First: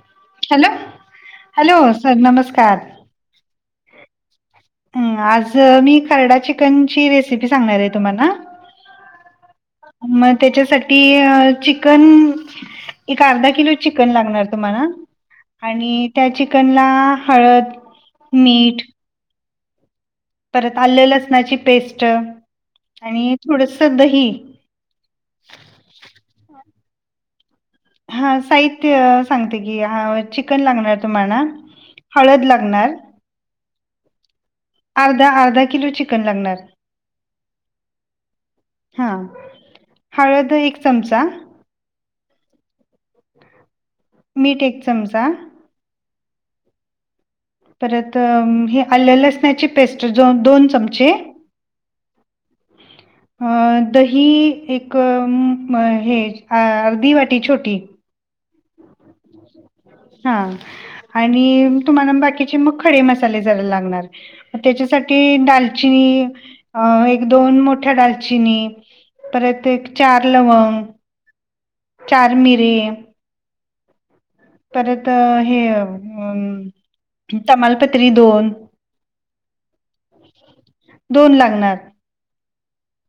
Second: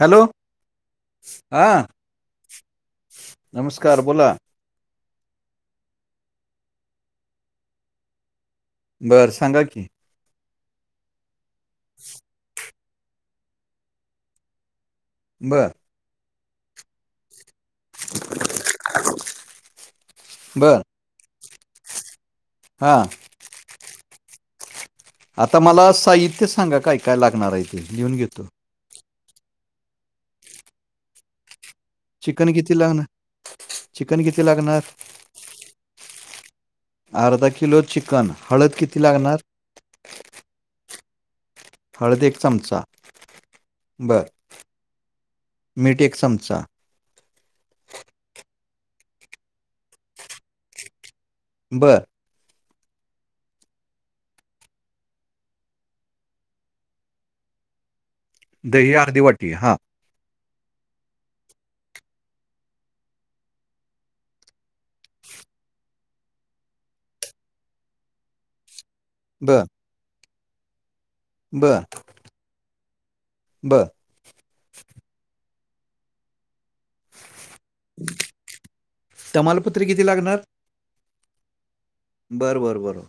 Hello hello हा hello sir नमस्कार! नमस्कार! बोला. आज मी खरडा चिकनची रेसिपी सांगणार हे तुम्हाला. बरं सांगा की. मग त्याच्यासाठी चिकन एक अर्धा किलो चिकन लागणार तुम्हाला बर आणि- त्या चिकनला हळद, मीठ परत बर आलं लसणाची पेस्ट हा आणि थोडस दही. आता मला साहित्य सांगा काय काय लागणार आहे? ते लिहून हा घेतो साहित्य सांगते की चिकन लागणार तुम्हाला. चिकन किती लागणार? चिकन किती लागणार? अर्धा अर्धा किलो चिकन लागणार. अर्धा किलो चिकन हळद किती हां लागणार? हळद एक चमचा. हळद एक चमचा बरं. मीठ एक चमचा. मिठ एक चमचा. परत ही आलं लसणाची पेस्ट जोन दोन चमचे. बरं. अ दही एक हे अर्धी वाटी छोटी. दही अर्धी वाटी हा. हा आणि तुम्हाला बाकीचे मग खडे मसाले जरा लागणार. तेच्यासाठी डालचिनी अ एक दोन मोठ्या डालचिनी. परत एक चार लवंग. बरं. चार मिरी. बरं. परत हे अ तमालपत्री दोन. तमालपत्री किती दोन लागणार. बरं बरं बरं.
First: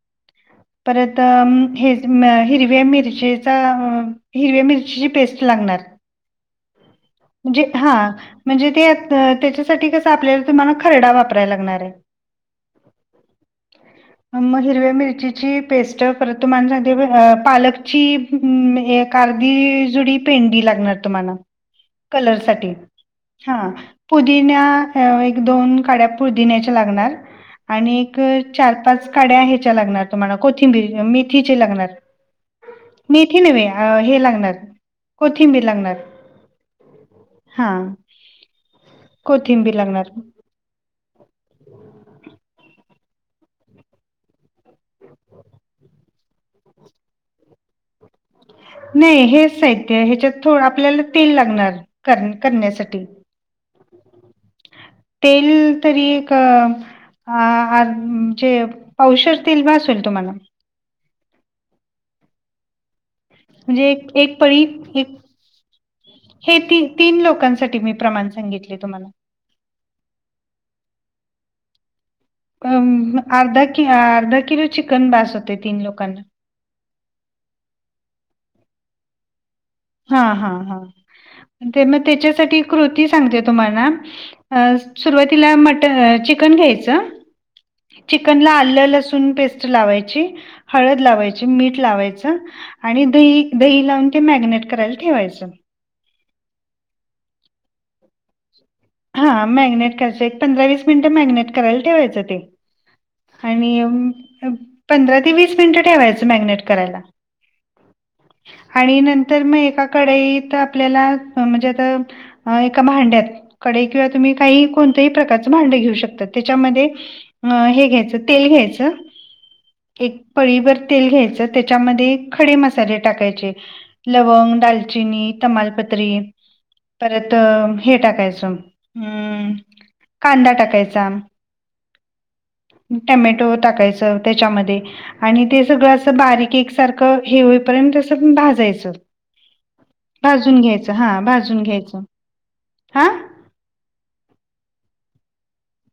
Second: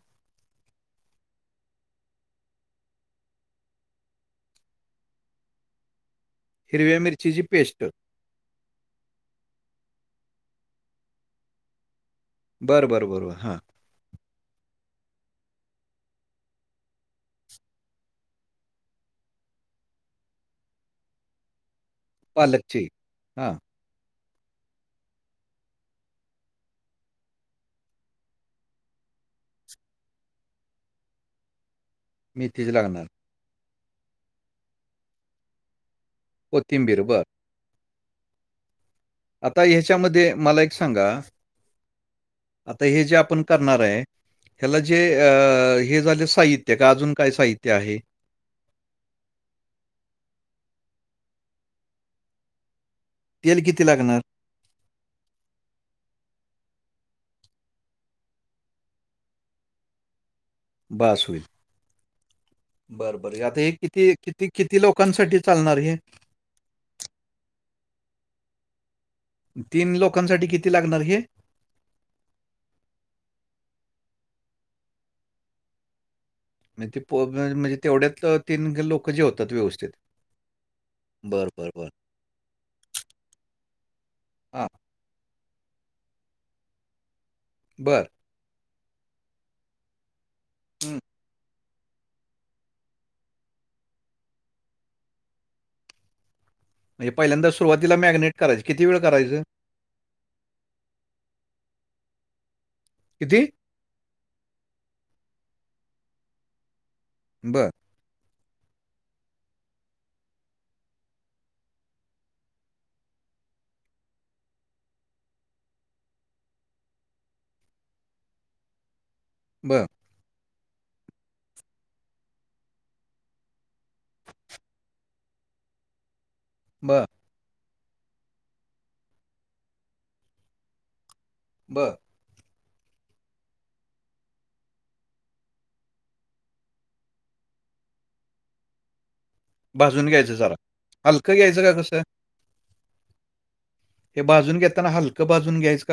परत हे हिरव्या मिरचेचा हिरव्या मिरचीची पेस्ट लागणार. हिरव्या मिर्ची म्हणजे हा म्हणजे ते त्याच्यासाठी कसं आपल्याला त मला खरडा वापरायला लागणार आहे. बरं बरं बरंबरं हां. मग हिरव्या मिरचीची पेस्ट. परत तुम्हाला सांगते पालकची हम् एक अर्धी जुडी पेंडी लागणार तुम्हाला. कलर साठी पालकची हां हा. पुदिन्या एक दोन काड्या पुदिन्याच्या लागणार. आणि एक चार- पाच काड्या ह्याच्या लागणार तुम्हाला कोथिंबीरी, मेथीची लागणार. मेथीच लागणार. मेथी नव्हे हे लागणार. कोथिंबीर. कोथिंबीर बरं. हा आता कोथिंबीर लागणार. ह्याच्यामध्ये मला एक सांगा आता हे जे आपण करणार आहे. ह्याला जे अ हे झाले साहित्य का अजून काय? साहित्य आहे. नाही हेच साहित्य ह्याच्यात थोडं आपल्याला तेल लागणार कर करण्यासाठी. तेल किती? लागणार. तेल तरी एक अ म्हणजे पावशेर तेल बास होइल तुम्हाला. बास होईल. बरं बरं आता हे म्हणजे एक किती? एक किती? पळी किती? एक लोकांसाठी चालणार हे. हे ती, तीन लोकांसाठी मी प्रमाण सांगितले तुम्हाला. तीन लोकांसाठी किती? लागणार हे. अ अर्धा, कि अर्धा, किलो चिकन बास होते. तीन लोकांना. मग ते पोरं नायत म्हणजे तीन लोक जेवतात व्यवस्थित. हा हां बरं, हां बरं, ते बरं. मग त्याच्यासाठी कृती सांगते तुम्हाला. हां, सुरुवातीला मट चिकन घ्यायचं. बरं. चिकन ला आलं, लसूण, पेस्ट लावायची, हं. हळद लावायची, मीठ लावायच. आणि दही, दही लावून ते मॅगिनेट करायला ठेवायचं. म्हणजे पहिल्यांदा सुरुवातीला मॅगनेट करायची कितीे? वेळ करायचं? हा मॅग्नेट करच एक पंधरा, वीस मिनिटं मॅगिनेट करायला ठेवायचं ते किती? आणि पंधरा ते वीस मिनिटं मॅगिनेट करायला. बरं. ह [inaudible] आणि नंतर मग एका कडाईत आपल्याला, म्हणजे आता एका भांड्यात. कढई किंवा तुम्ही काहीही कोणतंही प्रकारचं भांड घेऊ शकता तेच्यामध्ये ह हे घ्यायचं तेल घ्यायचं. बरं. एक पाळी भर तेल घ्यायचं, त्याच्यामध्ये खडे मसाले टाकायचे. लवंग, दालचिनी, तमालपत्री, बरं, परत हे टाकायचं हम्म, कांदा टाकायचा. ब. टमॅटो टाकायचा त्याच्यामध्ये. आणि ते सगळं असं बारीक एकसारखं हे होईपर्यंत असं भाजायचं घ्यायचं जरा. भाजून घ्यायचं हा हलकं भाजून का कसं? घ्यायचं, हा... हे भाजून घेताना हलकं भाजून घ्यायच.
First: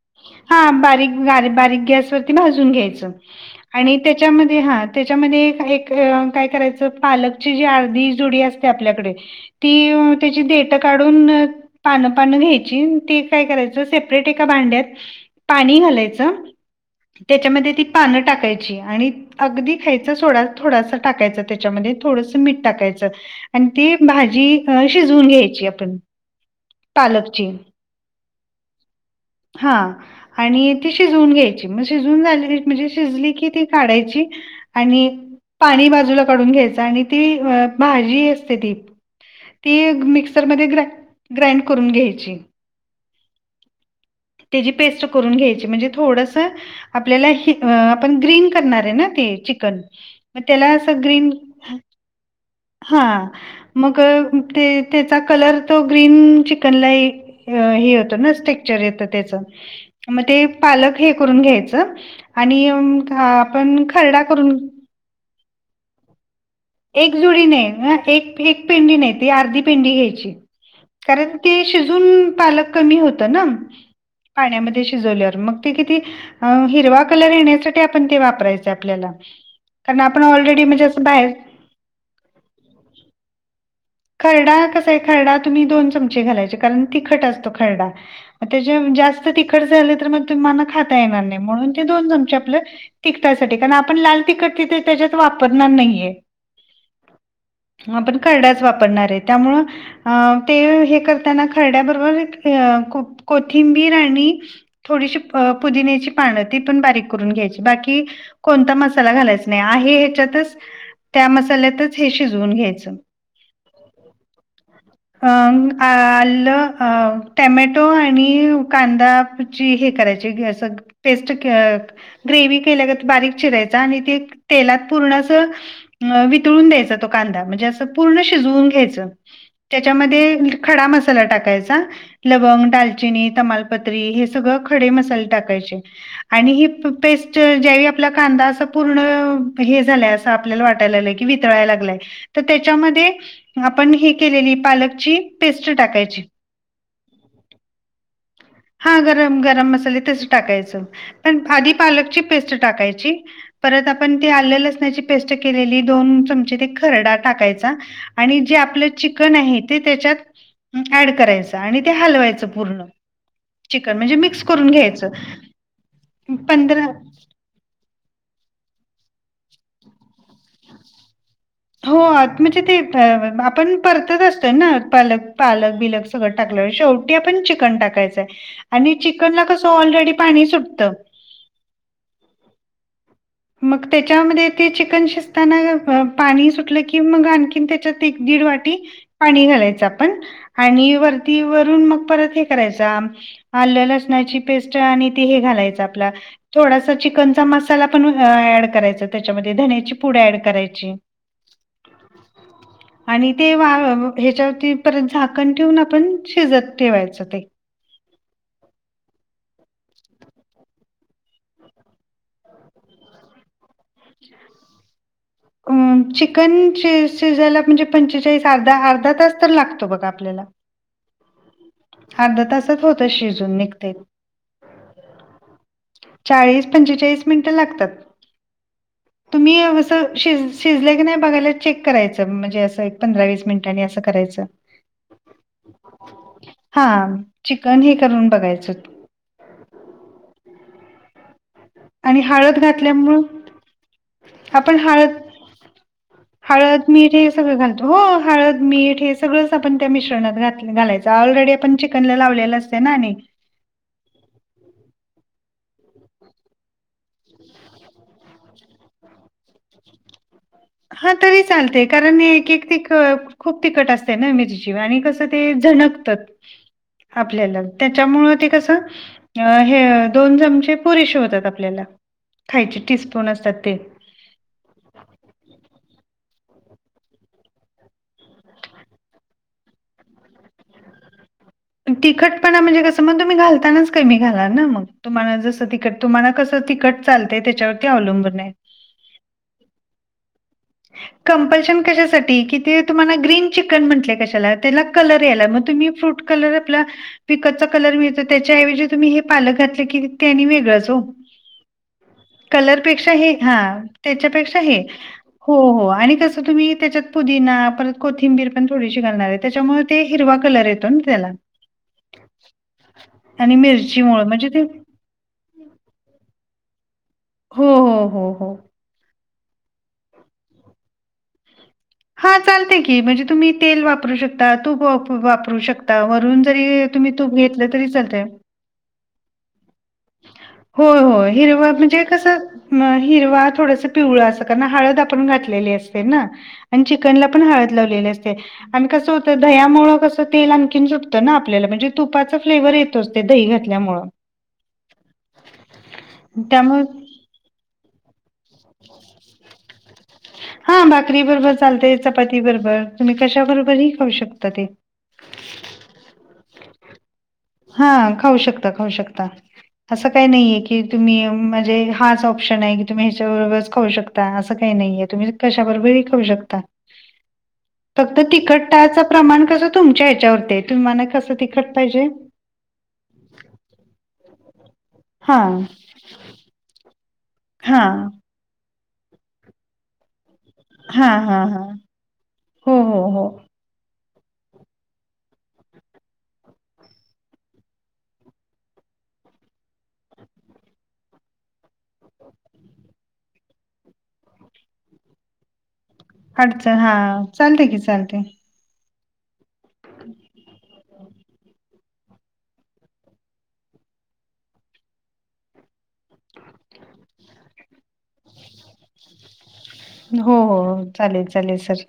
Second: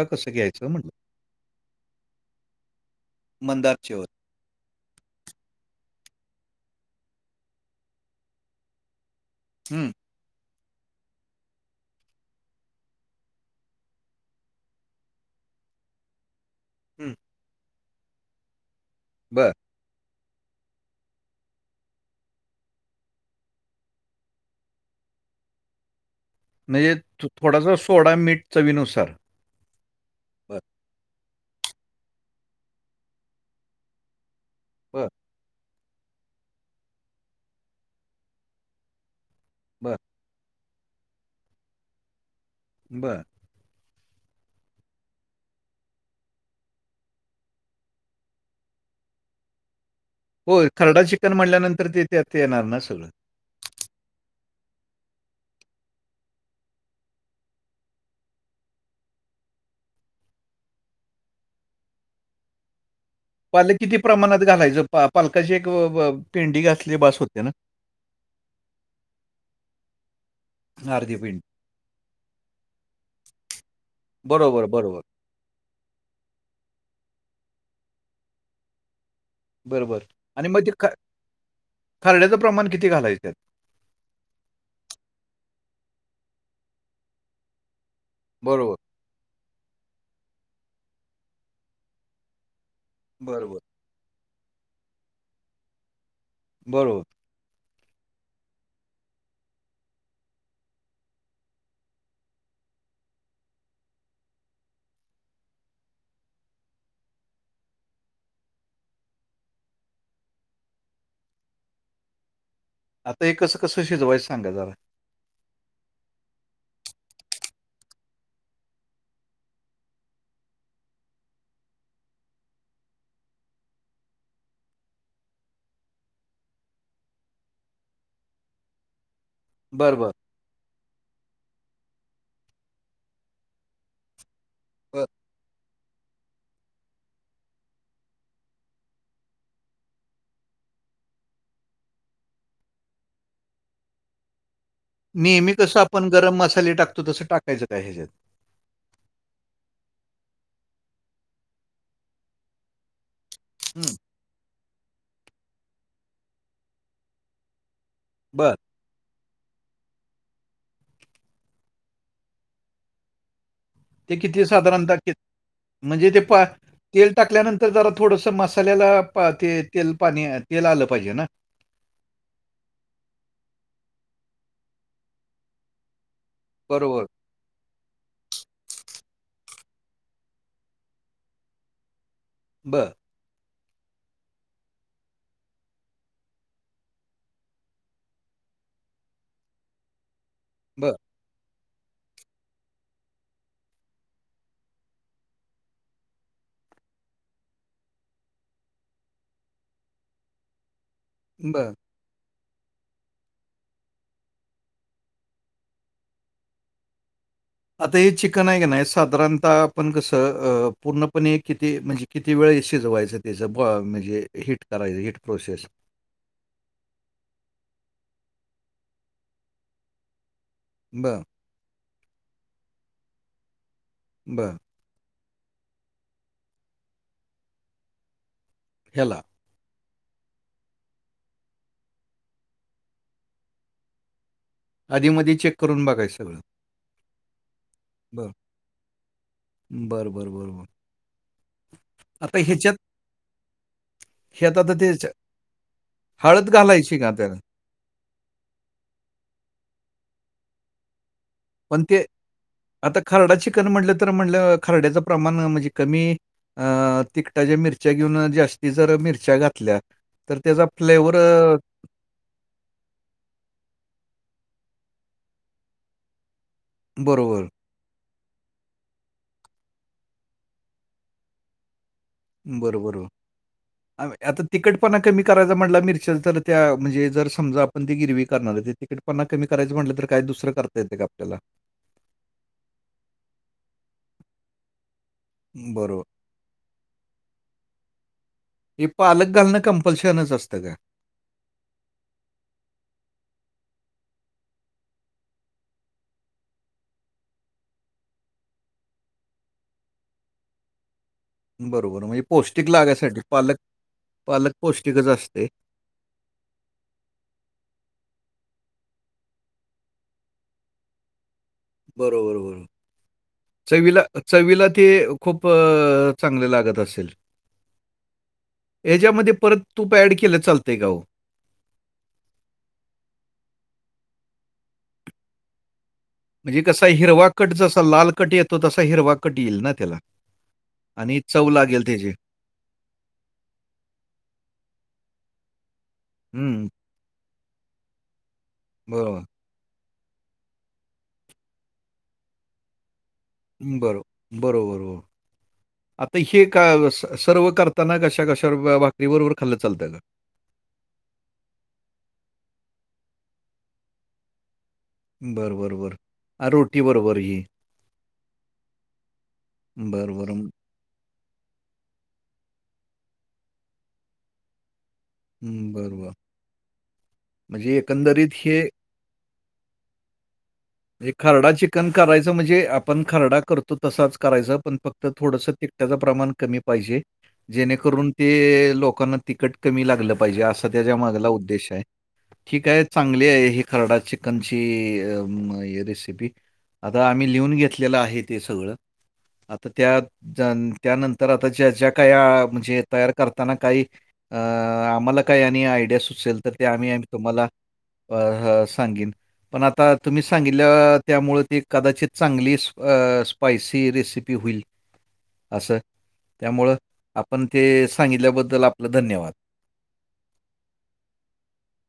हा बारीक बारीक गॅस वरती भाजून घ्यायचं, मंद आणि त्याच्यात आचेवर त्याच्यामध्ये हा त्याच्यामध्ये एक काय करायचं पालकची जी अर्धी जोडी असते आपल्याकडे हं, ती. त्याची देठ काढून पानं पानं घ्यायची, ते काय करायचं सेपरेट एका भांड्यात पाणी घालायच हं. त्याच्यामध्ये ती पान टाकायची आणि बर अगदी. खायचा सोडा थोडासा टाकायचं त्याच्यामध्ये, थोडस मीठ टाकायचं. आणि ती भाजी शिजवून घ्यायची आपण. म्हणजे पालकची थोडासा सोडा, मीठ, चवीनुसार. हा. बर आणि ती शिजून घ्यायची, मग शिजून झाली म्हणजे शिजली की ती काढायची. बर आणि पाणी बाजूला काढून घ्यायचं, आणि ती भाजी असते ती ती बर मिक्सरमध्ये ग्राईंड करून घ्यायची. बर. त्याची पेस्ट करून घ्यायची, म्हणजे थोडस आपल्याला आपण ग्रीन करणार आहे ना ते, चिकन. मग हो त्याला असं खरडा ग्रीन, चिकन म्हटल्यानंतर ते त्यात येणार ना हा.. सगळं मग ते त्याचा कलर तो, ग्रीन चिकनला येईल. अ हे होतं ना! टेक्चर येत. त्याच मग ते पालक हे करून घ्यायच आणि. हा पालक आपण किती खरडा प्रमाणात करून घालायचं पालकाची एक पेंडी घातली एक बास होते जोडी ना नाही, एक एक पेंडी नाही ती, अर्धी पेंडी घ्यायची. अर्धी कारण पेंडी ते शिजून पालक कमी होत ना! बरोबर पाण्यामध्ये बरोबर शिजवल्यावर मग, किती हिरवा कलर येण्यासाठी आपण ते वापरायच आपल्याला. कारण बरोबर आपण आणि मग ऑलरेडी ते म्हणजे ख- असं बाहेर. खरड्याचं प्रमाण किती घालायचं? खरडा कसा आहे, खरडा तुम्ही दोन चमचे घालायचे कारण तिखट असतो खरडा. बरोबर त्याच्या जास्त तिखट झाले तर मग तुम्हाला खाता येणार नाही मग, म्हणून ते दोन चमचे आपलं तखटासाठी बरोबर कारण आपण लाल तिखट तिथे त्याच्यात वापरणार नाहीये. बरो. आपण खर्डा वापरणार आहे त्यामुळे. अ ते हे करताना खरड्याबरोबर कोथिंबीर आणि थोडीशी पुदिन्याची पानं ती पण बारीक करून घ्यायची बाकी. कोणता मसाला घालायचा नाही आहे ह्याच्यातच हे शिजवून घ्यायचं. आता हे कसं कसं शिजवायं सांगा जरा? अ आलं, टमॅटो आणि कांदा. हे करायची हे असं टेस्ट ग्रेवही केल्या गत बारीक चिरायचा आणि ते तेलात पूर्ण अस अ वितळून द्यायचा तो कांदा म्हणजे अस पूर्ण शिजवून घ्यायच बरं बरं त्याच्यामध्ये ख खडा मसाला टाकायचा. लवंग, दालचिनी, तमालपत्र. पत्री हे सगळे खडे बरं. मसाले टाकायचे. आणि ही पेस्ट ज्यावेळी आपला कांदा असा पूर्ण हे झालाय असं आपल्याला वाटाय लागलाय वितळायला लागलय तर त्याच्यामध्ये आपण हे केलेलं पालक नेहमी कसं आपण गरम मसाले टाकतो तसं टाकायचं काय ह्याच्यात. हा गरम गरम मसाले तस टाकायचं. पण आधी पालकची पेस्ट टाकायची. परत हं, आपण ती आलं लसणाची पेस्ट केलेली दोन चमचे ते खरडा टाकायचा. आणि जे बरं. आपलं चिकन आहे ते त्याच्यात ऍड करायचं आणि ते हलवायचं पूर्ण. चिकन म्हणजे ते मिक्स किती करून साधारणतः कित म्हणजे ते घ्यायचं पा पंधरा तेल टाकल्यानंतर जरा थोडंसं मसाल्याला ते तेल पाणी तेल आलं पाहिजे ना. हो म्हणजे ते आपण परतत असतोय ना पालक पालक बिलक सग टाकल्या बरोबर. शेवटी आपण चिकन टाकायचंय आणि चिकन ला कसं ऑलरेडी पाणी सुटतं. बर. मग त्याच्यामध्ये ते चिकन शिजताना पाणी सुटलं की मग आणखी त्याच्यात एक दीड वाटी. पाणी घालायच पण आणि बरं, वरती वरून मग परत हे करायच. आलं लसणाची पेस्ट आणि हे घालायच आपला थोडासा चिकनचा. ण ऍड करायच त्याच्यामध्ये धण्याची पुड ऍड करायची. बरं. [unintelligible] आणि ते वा ह्याच्यावरती परत झाकण ठेवून आपण शिजत ठेवायचं ते. आता हे चिकन आहे का नाही साधारणतः आपण कस पूर्णपणे किती म्हणजे किती वेळ शिजवायचं त्याचं ब म्हणजे हीट करायचं हीट प्रोसेस. चिकन श शिजायला म्हणजे पंचेचाळीस अर्धा अर्धा तास तर लागतो बघा आपल्याला. बर. अर्ध तासात होतं शिजून निघतेय. बर. चाळीस पंचेचाळीस मिनिटं लागतात. चला. तुम्ही असं शिज शिजले की नाही बघायला चेक करायचं म्हणजे असं एक पंधरा वीस मिनिटांनी असं करायचं. आधीमध्ये चेक करून बघायचं सगळं. हा चिकन हि करून बरं. बघायचं. बरं बरं बरोबर. आणि हळद घातल्यामुळ ह्यात आता आपण ते हळद हळद घालायची का मीठ हे त्याला? सगळं घाल हो हळद, मीठ हे सगळंच आपण त्या मिश्रणात घालायच ऑलरेडी पण चिकन लावलेलं असते ना नानी. म्हलं तर म्ह खरड्याचं प्रमाण म्हणजे कमी अं तिकटाच्या मिरच्या घेऊन अ जास्ती जर मिरच्या घातल्या तर त्याचा हा फ्लेवर तरी अ, चालतेय, कारण एक एक ते अं खूप तिखट असत्या ना मिरची आणि कसं ते झणकतात बरोबर. आपल्याला. त्याच्यामुळं ते कसं अ हे दोन चमचे पुरेसे होतात आपल्याला. खायचे बरं बरं. टीस्पून असतात ते. आता तिकटपणा कमी करायचा म्हंटला मिरच्याच तर त्या म्हणजे जर समजा आपण ती गिरवी करणार आहे ते तिखट पणा कमी करायचं म्हटलं तर काय दुसरं करता येतंय का आपल्याला? तिखटपणा म्हणजे कसं मग तुम्ही घालतानाच कमी घाला ना मग. तुम्हाला जसं तिखट बरोबर. तुम्हाला कसं तिखट चालतंय त्याच्यावरती अवलंबून आहे. हे पालक घालणं कंपल्शनच असतं का? कंपल्शन कशासाठी की ते तुम्हाला ग्रीन चिकन म्हंटलय कशाला, त्याला कलर यायला. मग तुम्ही फ्रुट कलर आपला विकतचा कलर मिळतो त्याच्या ऐवजी तुम्ही हे पालक घातले की ते आणि वेगळंच ओ. बरोबर. म्हणजे पौष्टिक कलर पेक्षा लागायसाठी हे हा पालक त्याच्या पालक पेक्षा हे. पौष्टिकच असते. हो हो आणि कसं तुम्ही त्याच्यात पुदिना, परत कोथिंबीर पण थोडीशी घालणार आहे. त्याच्यामुळं ते हिरवा कलर येतो ना त्याला. बरोबर बरोबर. आणि चवीला मिरचीमुळे म्हणजे चवीला ते खूप चांगले लागत असेल. हो हो हो हो. याच्यामध्ये परत तूप ऍड केलं तर चालतंय का हो? हा चालते की म्हणजे तुम्ही तेल वापरू शकता, तूप वाप-वापरू शकता. अजून तरी तुम्ही तूप घेतलं तरी चालतंय. तो तसा हिरवा कट येईल ना त्याला. होय आणि होय. चव हिरवं लागेल म्हणजे त्याची. कसं न हिरवा थोडंसं पिवळा असं, कारण हळद आपण घातलेली असते ना. हं, आणि चि चिकनला पण हळद लावलेली असते आणि कस बरोबर. होत दह्यामुळं कसं तेल आणखीन सुटतं ना आपल्याला म्हणजे तुपाचा फ्लेवर येतोच ते दही बरो घातल्यामुळं. बरोबर हो आता हे त्यामुळं कळालचं. सर्व्ह करताना कशा कशा भाकरी बरोबर खाल्लं तर चालतंय का? हा भाकरी बरोबर चालतंय चपाती बरोबर तुम्ही कशा बरोबरही खाऊ शकता ते. बरं बरं बरं. रोटी बरोबर ही. हा खाऊ शकता खाऊ शकता. असं बरं, काही बरं. नाहीये की कि तुम्ही म्हणजे हाच ऑप्शन आहे की तुम्ही ह्याच्याबरोबरच खाऊ शकता असं काही नाहीये. तुम्ही कशा हं, बरं, बरोबरही बरं. खाऊ शकता. म्हणजे फक्त एकंदरीत हे तिखटाच प्रमाण कसं तुमच्या हेच्यावरती आहे. तुम्हाला म्हणजे कसं खरडा तिखट चिकन पाहिजे करायचं म्हणजे आपण खरडा करतो तसाच करायचा, पण फक्त थोडंसं हां, तिखटाचं प्रमाण कमी पाहिजे. हां. जेणेकरून ते लोकांना तिखट कमी लागलं पाहिजे असं हां, तेज्यामागला हां, हां. उद्देश आहे. ठीक हो, आहे हो, हो. चांगली आहे हि खर्डा चिकनची अ मग हि रेसिपी. आता आम्ही लिहून घेतलेलं आहे ते सगळं. आता त्यात ज्या त्यानंतर आता ज्या ज्या काय म्हणजे तयार करताना काही अं आम्हाला काय आणि आयडिया सुच असलं तर ते अडचण आम्ही आणि हां, तुम्हाला चालतंय की चालतंय. अ सांगेन, पण आता तुम्ही सांगितलं त्यामुळं ती कदाचित चांगली अ स्पायसी रेसिपी होईल. असं त्यामुळं आपण ते सांगितल्याबद्दल आपलं धन्यवाद. हो हो चालेल चालेल सर.